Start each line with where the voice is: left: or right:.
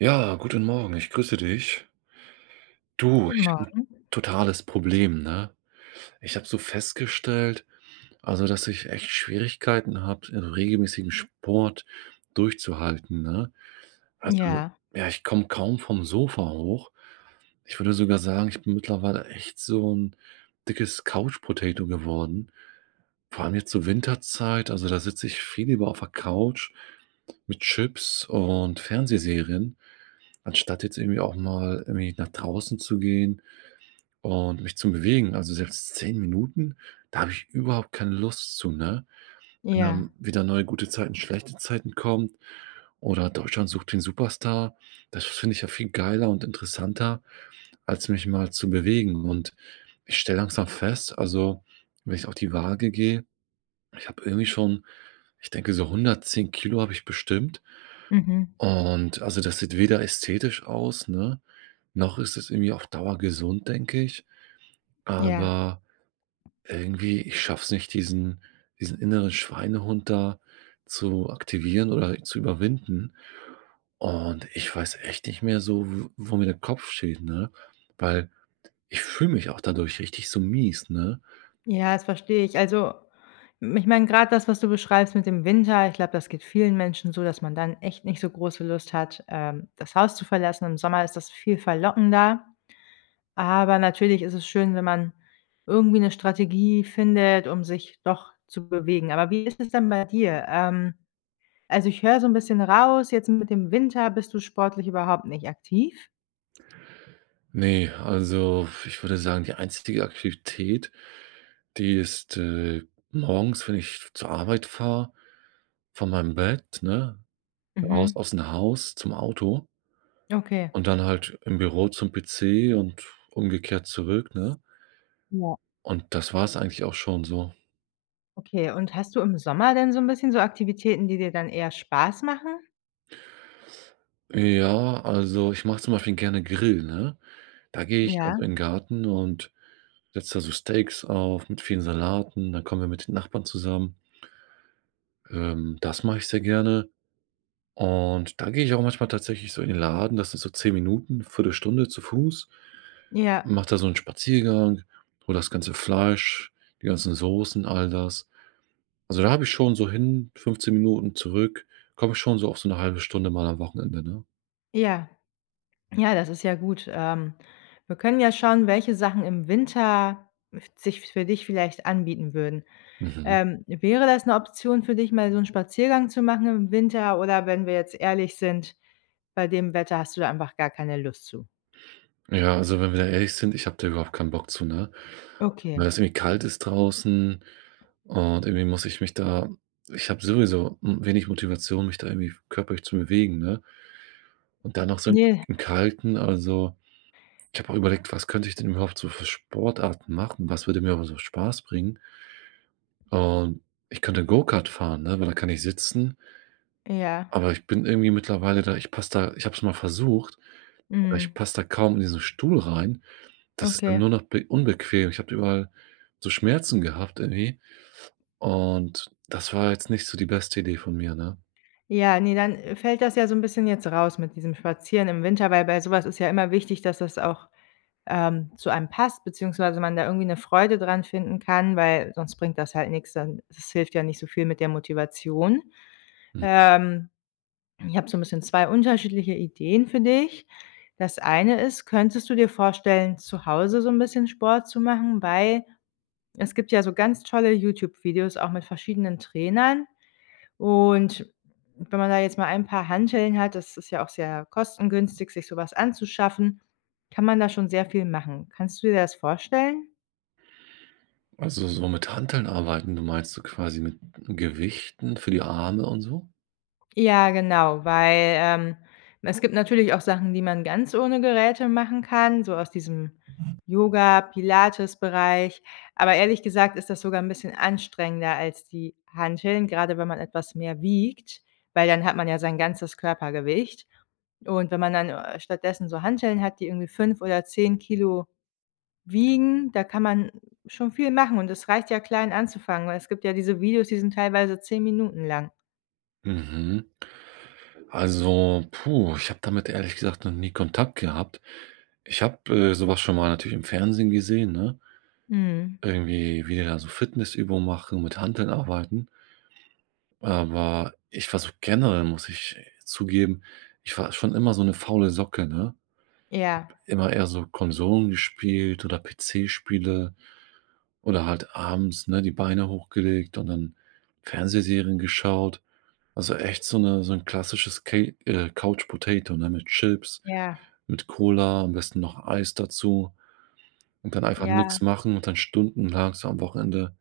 right: Ja. Guten Morgen. Ich grüße dich. Du,
left: Guten
right: ich habe
left: Morgen.
right: 'n totales Problem, ne? Ich habe so festgestellt, also, dass ich echt Schwierigkeiten habe, regelmäßigen Sport durchzuhalten, ne? Also,
left: Ja.
right: ja, ich komme kaum vom Sofa hoch. Ich würde sogar sagen, ich bin mittlerweile echt so 'n dickes Couch Potato geworden, vor allem jetzt zur Winterzeit. Also, da sitze ich viel lieber auf der Couch mit Chips und Fernsehserien, anstatt jetzt irgendwie auch mal irgendwie nach draußen zu gehen und mich zu bewegen. Also, selbst 10 Minuten, da habe ich überhaupt keine Lust zu, ne? Wenn
left: Ja.
right: dann wieder neue „Gute Zeiten, schlechte Zeiten” kommen oder „Deutschland sucht den Superstar” das finde ich ja viel geiler und interessanter, als mich mal zu bewegen. Und ich stelle langsam fest, also, wenn ich auf die Waage gehe, ich habe irgendwie schon ich denke, so 110 kg habe ich bestimmt.
left: Mhm.
right: Und also, das sieht weder ästhetisch aus, ne, noch ist es irgendwie auf Dauer gesund, denke ich.
left: Ja.
right: Aber irgendwie ich schaffe es nicht, diesen diesen inneren Schweinehund da zu aktivieren oder zu überwinden. Und ich weiß echt nicht mehr so, w wo mir der Kopf steht, ne? Weil ich fühle mich auch dadurch richtig so mies, ne?
left: Ja, das verstehe ich. Also, m ich meine, gerade das, was du beschreibst mit dem Winter, ich glaube, das geht vielen Menschen so, dass man dann echt nicht so große Lust hat, ähm, das Haus zu verlassen. Im Sommer ist das viel verlockender. Aber natürlich ist es schön, wenn man irgendwie 'ne Strategie findet, um sich doch zu bewegen. Aber wie ist es denn bei dir? Ähm, also, ich höre so 'n bisschen raus, jetzt mit dem Winter bist du sportlich überhaupt nicht aktiv?
right: Ne, also, ich würde sagen, die einstige Aktivität, die ist, äh, morgens, wenn ich zur Arbeit fahre, von meinem Bett, ne, raus
left: Mhm.
right: aus 'n Haus zum Auto
left: Okay.
right: und dann halt im Büro zum PC und umgekehrt zurück, ne?
left: Ja.
right: Und das war's eigentlich auch schon so.
left: Okay, und hast du im Sommer denn so 'n bisschen so Aktivitäten, die dir dann eher Spaß machen?
right: Ja, also, ich mache zum Beispiel gerne Grill, ne? Da gehe ich
left: Ja.
right: also in Garten und setze da so Steaks auf mit vielen Salaten, dann kommen wir mit den Nachbarn zusammen. Ähm, das mache ich sehr gerne. Und da gehe ich auch manchmal tatsächlich so in den Laden, das ist so 10 Minuten, 1/4 Stunde zu Fuß.
left: Ja.
right: Mache da so 'n Spaziergang, hole das ganze Fleisch, die ganzen Soßen, all das. Also, da habe ich schon so hin 15 Minuten, zurück komme ich schon so auf so 'ne 1/2 Stunde mal am Wochenende, ne?
left: Ja. Ja, das ist ja gut, ähm, wir können ja schauen, welche Sachen im Winter f sich für dich vielleicht anbieten würden.
right: Mhm.
left: Ähm, wäre das 'ne Option für dich mal so 'n Spaziergang zu machen im Winter, oder wenn wir jetzt ehrlich sind, bei dem Wetter hast du da einfach gar keine Lust zu?
right: Ja, also, wenn wir da ehrlich sind, ich habe da überhaupt keinen Bock zu, ne? Weil
left: Okay.
right: das irgendwie kalt ist draußen, und irgendwie muss ich mich da ich habe sowieso, hm, wenig Motivation, mich da irgendwie körperlich zu bewegen, ne? Und dann noch so im
left: Ne.
right: im Kalten also ich habe auch überlegt, was könnte ich denn überhaupt so für Sportarten machen, was würde mir einfach so Spaß bringen? Und ich könnte Go-Kart fahren, ne, weil da kann ich sitzen.
left: Ja.
right: Aber ich bin irgendwie mittlerweile da ich passe da ich habe es mal versucht, aber ich
left: Mhm.
right: passe da kaum in diesen Stuhl rein. Das ist dann
left: Okay.
right: nur noch be unbequem. Ich habe da überall so Schmerzen gehabt, irgendwie. Und das war jetzt nicht so die beste Idee von mir, ne?
left: Ja, ne, dann, äh, fällt das ja so 'n bisschen jetzt raus mit diesem Spazieren im Winter, weil bei sowas ist ja immer wichtig, dass das auch, ähm, zu einem passt beziehungsweise man da irgendwie 'ne Freude dran finden kann, weil sonst bringt das halt nix dann das hilft ja nicht so viel mit der Motivation,
right: Hm.
left: ähm. Ich habe so 'n bisschen 2 unterschiedliche Ideen für dich. Das eine ist, könntest du dir vorstellen, zu Hause so 'n bisschen Sport zu machen, weil es gibt ja so ganz tolle YouTube-Videos auch mit verschiedenen Trainern, und wenn man da jetzt mal ein paar Hanteln hat- das ist ja auch sehr kostengünstig, sich sowas anzuschaffen- kann man da schon sehr viel machen. Kannst du dir das vorstellen?
right: Also, so mit Hanteln arbeiten. Du meinst so quasi mit Gewichten für die Arme und so?
left: Ja, genau, weil, ähm, es gibt natürlich auch Sachen, die man ganz ohne Geräte machen kann, so aus diesem Yoga-Pilates-Bereich, aber ehrlich gesagt ist das sogar 'n bisschen anstrengender als die Hanteln, gerade wenn man etwas mehr wiegt, weil dann hat man ja sein ganzes Körpergewicht. Und wenn man dann, äh, stattdessen so Hanteln hat, die irgendwie 5 oder 10 Kilo wiegen, da kann man, schon viel machen und es reicht ja klein anzufangen, weil es gibt ja diese Videos, die sind teilweise 10 Minuten lang.
right: Mhm. Also, puh, ich habe damit ehrlich gesagt noch nie Kontakt gehabt. Ich habe, äh, sowas schon mal natürlich im Fernsehen gesehen, ne?
left: Mhm.
right: Irgendwie, wie die da so Fitnessübungen machen, mit Hanteln arbeiten. Aber ich war so generell muss ich zugeben. Ich war schon immer so eine faule Socke ne?
left: Ja.
right: P immer eher so Konsolen gespielt oder PC-Spiele. Oder halt abends, ne, die Beine hochgelegt und dann Fernsehserien geschaut. Also, echt so 'ne so 'n klassisches Ca äh, Couch Potato, ne, mit Chips,
left: Ja.
right: mit Cola, am besten noch Eis dazu. Und dann einfach
left: Ja.
right: nix machen und dann stundenlang so am Wochenende,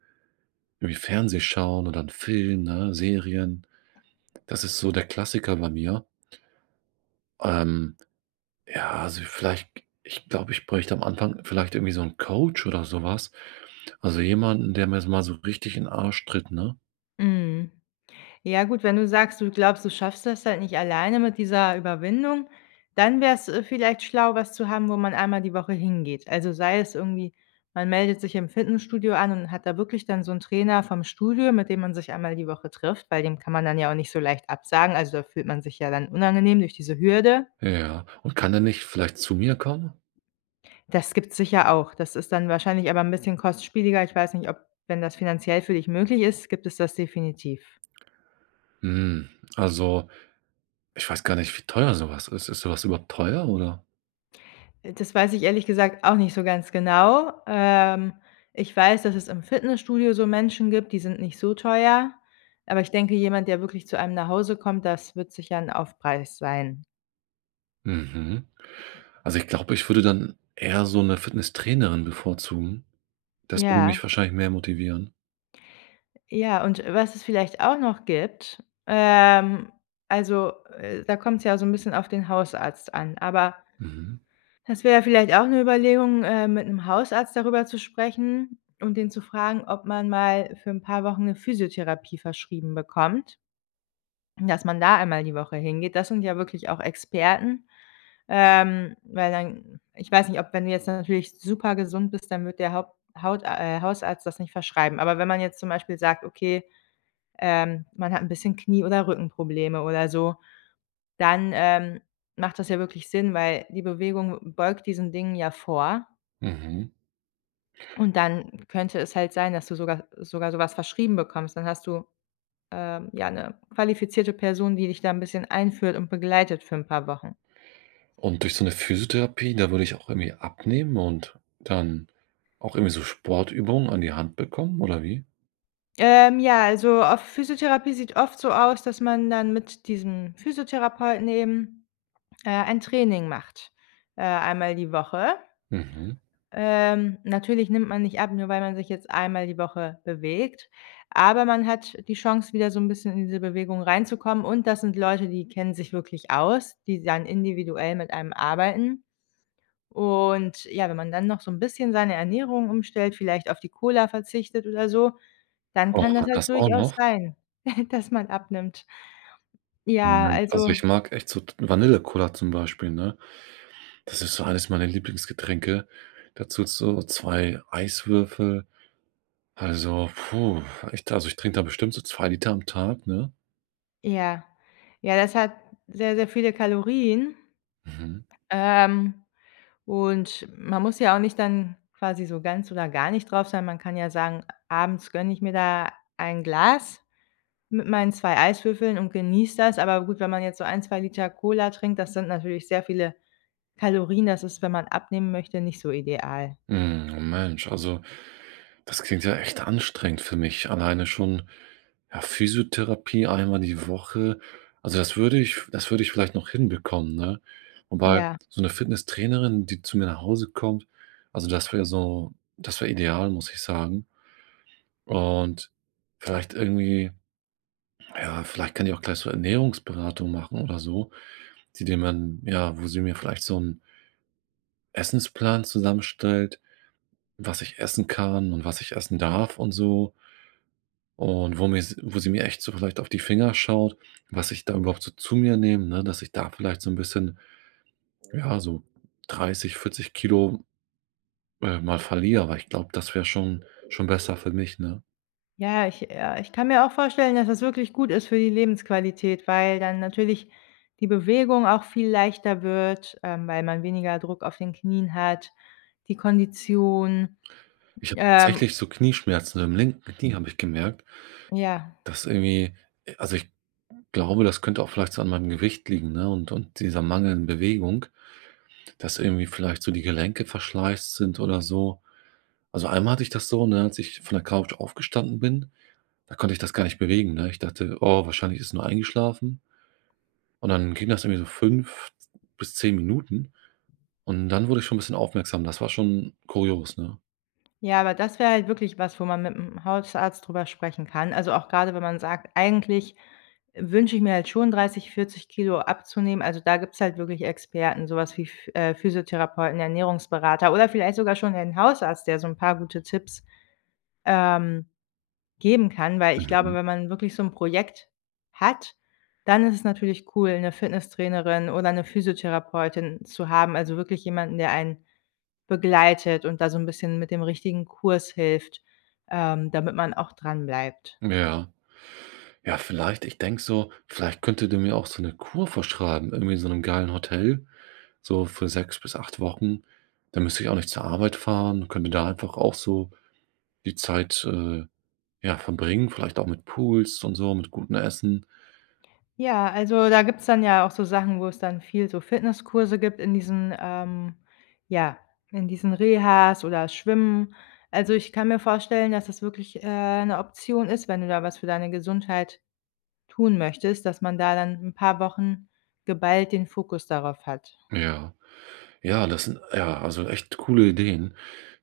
right: irgendwie Fernsehen schauen oder 'n Film, ne, Serien. Das ist so der Klassiker bei mir. Ähm, ja, also, vielleicht, k ich glaube, ich bräuchte am Anfang, vielleicht irgendwie so 'n Coach oder sowas. Also, jemanden, der mir s mal so richtig in den Arsch tritt, ne?
left: Mhm. Ja gut, wenn du sagst, du glaubst, du schaffst das halt nicht alleine mit dieser Überwindung, dann wäre es, äh, vielleicht schlau, was zu haben, wo man einmal die Woche hingeht. Also sei es irgendwie, man meldet sich im Fitnessstudio an und hat da wirklich dann so 'n Trainer vom Studio, mit dem man sich einmal die Woche trifft, weil dem kann man dann ja auch nicht so leicht absagen. Also, da fühlt man sich ja dann unangenehm durch diese Hürde.
right: Ja, und kann der nicht vielleicht zu mir kommen?
left: Das gibt's sicher auch. Das ist dann wahrscheinlich aber 'n bisschen kostspieliger. Ich weiß nicht, ob wenn das finanziell für dich möglich ist, gibt es das definitiv.
right: Hm, also ich weiß gar nicht, wie teuer sowas ist. Ist sowas überhaupt teuer, oder?
left: Äh, das weiß ich ehrlich gesagt auch nicht so ganz genau. Ähm, ich weiß, dass es im Fitnessstudio so Menschen gibt, die sind nicht so teuer, aber ich denke, jemand, der wirklich zu einem nach Hause kommt, das wird sicher 'n Aufpreis sein.
right: Mhm. Also ich glaube, ich würde dann eher so 'ne Fitnesstrainerin bevorzugen. Das würde mich
left: Ja.
right: wahrscheinlich mehr motivieren.
left: Ja, und was es vielleicht auch noch gibt, ähm, also, äh, da kommt's ja so 'n bisschen auf den Hausarzt an, aber
right: Mhm.
left: es wäre vielleicht auch 'ne Überlegung, äh, mit 'nem Hausarzt darüber zu sprechen und ihn zu fragen, ob man mal für 'n paar Wochen 'ne Physiotherapie verschrieben bekommt. Dass man da einmal die Woche hingeht. Das sind ja wirklich auch Experten. Ähm, weil dann ich weiß nicht, ob wenn du jetzt natürlich super gesund bist, dann wird der Haupt Haut äh, Hausarzt das nicht verschreiben. Aber wenn man jetzt zum Beispiel sagt: „Okay, ähm, man hat 'n bisschen Knie oder Rückenprobleme“ oder so, dann, ähm, macht das ja wirklich Sinn, weil die Bewegung beugt diesen Dingen ja vor.
right: Mhm.
left: Und dann könnte es halt sein, dass du sogar sogar sowas verschrieben bekommst. Dann hast du, äh, ja 'ne qualifizierte Person, die dich da 'n bisschen einführt und begleitet für 'n paar Wochen.
right: Und durch so 'ne Physiotherapie, da würde ich auch irgendwie abnehmen und dann auch irgendwie so Sportübungen an die Hand bekommen, oder wie?
left: Ähm, ja, also auf Physiotherapie sieht oft so aus, dass man dann mit diesem Physiotherapeuten eben, äh, ein Training macht, äh, einmal die Woche.
right: Mhm.
left: Ähm, natürlich nimmt man nicht ab, nur weil man sich jetzt einmal die Woche bewegt, aber man hat die Chance, wieder so 'n bisschen in diese Bewegung reinzukommen und das sind Leute, die kennen sich wirklich aus, die dann individuell mit einem arbeiten. Und ja, wenn man dann noch so 'n bisschen seine Ernährung umstellt, vielleicht auf die Cola verzichtet oder so, dann
right: Oh
left: kann das
right: und
left: halt
right: das auch
left: durchaus
right: noch?
left: sein, dass man abnimmt. Ja, also Ja,
right: Hm, also
left: also
right: ich mag echt so t Vanillecola zum Beispiel, ne? Das ist so eines meiner Lieblingsgetränke. Dazu so 2 Eiswürfel. Also, puh, echt da, also ich trinke da bestimmt so 2 Liter am Tag, ne?
left: Ja. Ja, das hat sehr, sehr viele Kalorien.
right: Mhm.
left: Ähm, und man muss ja auch nicht dann quasi so ganz oder gar nicht drauf sein. Man kann ja sagen, abends gönne ich mir da ein Glas mit meinen 2 Eiswürfeln und genieße das. Aber gut, wenn man jetzt so ein, 2 L Cola trinkt, das sind natürlich sehr viele Kalorien, das ist, wenn man abnehmen möchte, nicht so ideal.
right: Mhm, Mensch, also, das klingt ja echt anstrengend für mich alleine schon, ja, Physiotherapie einmal die Woche. Also, das würde ich das würde ich vielleicht noch hinbekommen, ne? Wobei
left: Ja.
right: so 'ne Fitnesstrainerin, die zu mir nach Hause kommt, also das wäre so das wäre ideal, muss ich sagen. Und vielleicht irgendwie ja, vielleicht kann die auch gleich so Ernährungsberatung machen oder so, die die man ja, wo sie mir vielleicht so 'n Essensplan zusammenstellt, was ich essen kann und was ich essen darf und so und wo mir s wo sie mir echt so vielleicht auf die Finger schaut, was ich da überhaupt so zu mir nehme, ne, dass ich da vielleicht so 'n bisschen, ja, so 30, 40 Kilogramm, äh, mal verliere, weil ich glaube, das wäre schon schon besser für mich, ne?
left: Ja, ich äh, ich kann mir auch vorstellen, dass das wirklich gut ist für die Lebensqualität, weil dann natürlich die Bewegung auch viel leichter wird, ähm, weil man weniger Druck auf den Knien hat, die Kondition,
right: Ich habe
left: ähm
right: tatsächlich so Knieschmerzen im linken Knie habe ich gemerkt.
left: Ja.
right: Das irgendwie äh, also, ich glaube, das könnte auch vielleicht so an meinem Gewicht liegen, ne, und und dieser mangelnden Bewegung. Das irgendwie vielleicht so die Gelenke verschleißt sind oder so. Also, einmal hatte ich das so, ne, als ich von der Couch aufgestanden bin, da konnte ich das gar nicht bewegen, ne? Ich dachte: „Oh, wahrscheinlich ist nur eingeschlafen.” Und dann ging das irgendwie so 5 z bis 10 Minuten und dann wurde ich schon ‘n bisschen aufmerksam. Das war schon kurios, ne?
left: Ja, aber das wäre halt wirklich was, wo man mit ’m Hausarzt drüber sprechen kann. Also, auch grade, wenn man sagt: „Eigentlich wünsche ich mir halt schon 30, 40 Kilogramm abzunehmen“, also, da gibt's halt wirklich Experten, sowas wie Ph äh, Physiotherapeuten, Ernährungsberater oder vielleicht sogar schon den Hausarzt, der so ’n paar gute Tipps, ähm, geben kann, weil ich glaube,
right: Mhm.
left: wenn man wirklich so ’n Projekt hat, dann ist es natürlich cool, ’ne Fitnesstrainerin oder ’ne Physiotherapeutin zu haben, also wirklich jemanden, der einen begleitet und da so ’n bisschen mit dem richtigen Kurs hilft, ähm, damit man auch dranbleibt.
right: Ja. Ja, vielleicht. Ich denke so, vielleicht könnte der mir auch so ’ne Kur vorschreiben, irgendwie in so ’nem geilen Hotel, so für 6 bis 8 Wochen. Da müsste ich auch nicht zur Arbeit fahren. Könnte da einfach auch so die Zeit, äh, ja, verbringen, vielleicht auch mit Pools und so, mit gutem Essen.
left: Ja, also, da gibt's dann ja auch so Sachen, wo es dann viel so Fitnesskurse gibt in diesen ähm, ja, in diesen Rehas oder Schwimmen. Also, ich kann mir vorstellen, dass das wirklich, äh, ’ne Option ist, wenn du da was für deine Gesundheit tun möchtest, dass man da dann ’n paar Wochen geballt den Fokus darauf hat.
right: Ja. Ja, das sind ja, also echt coole Ideen.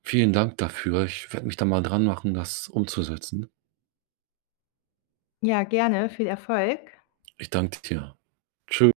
right: Vielen Dank dafür. Ich werde mich da mal dran machen, das umzusetzen.
left: Ja, gerne. Viel Erfolg.
right: Ich danke dir. Tschü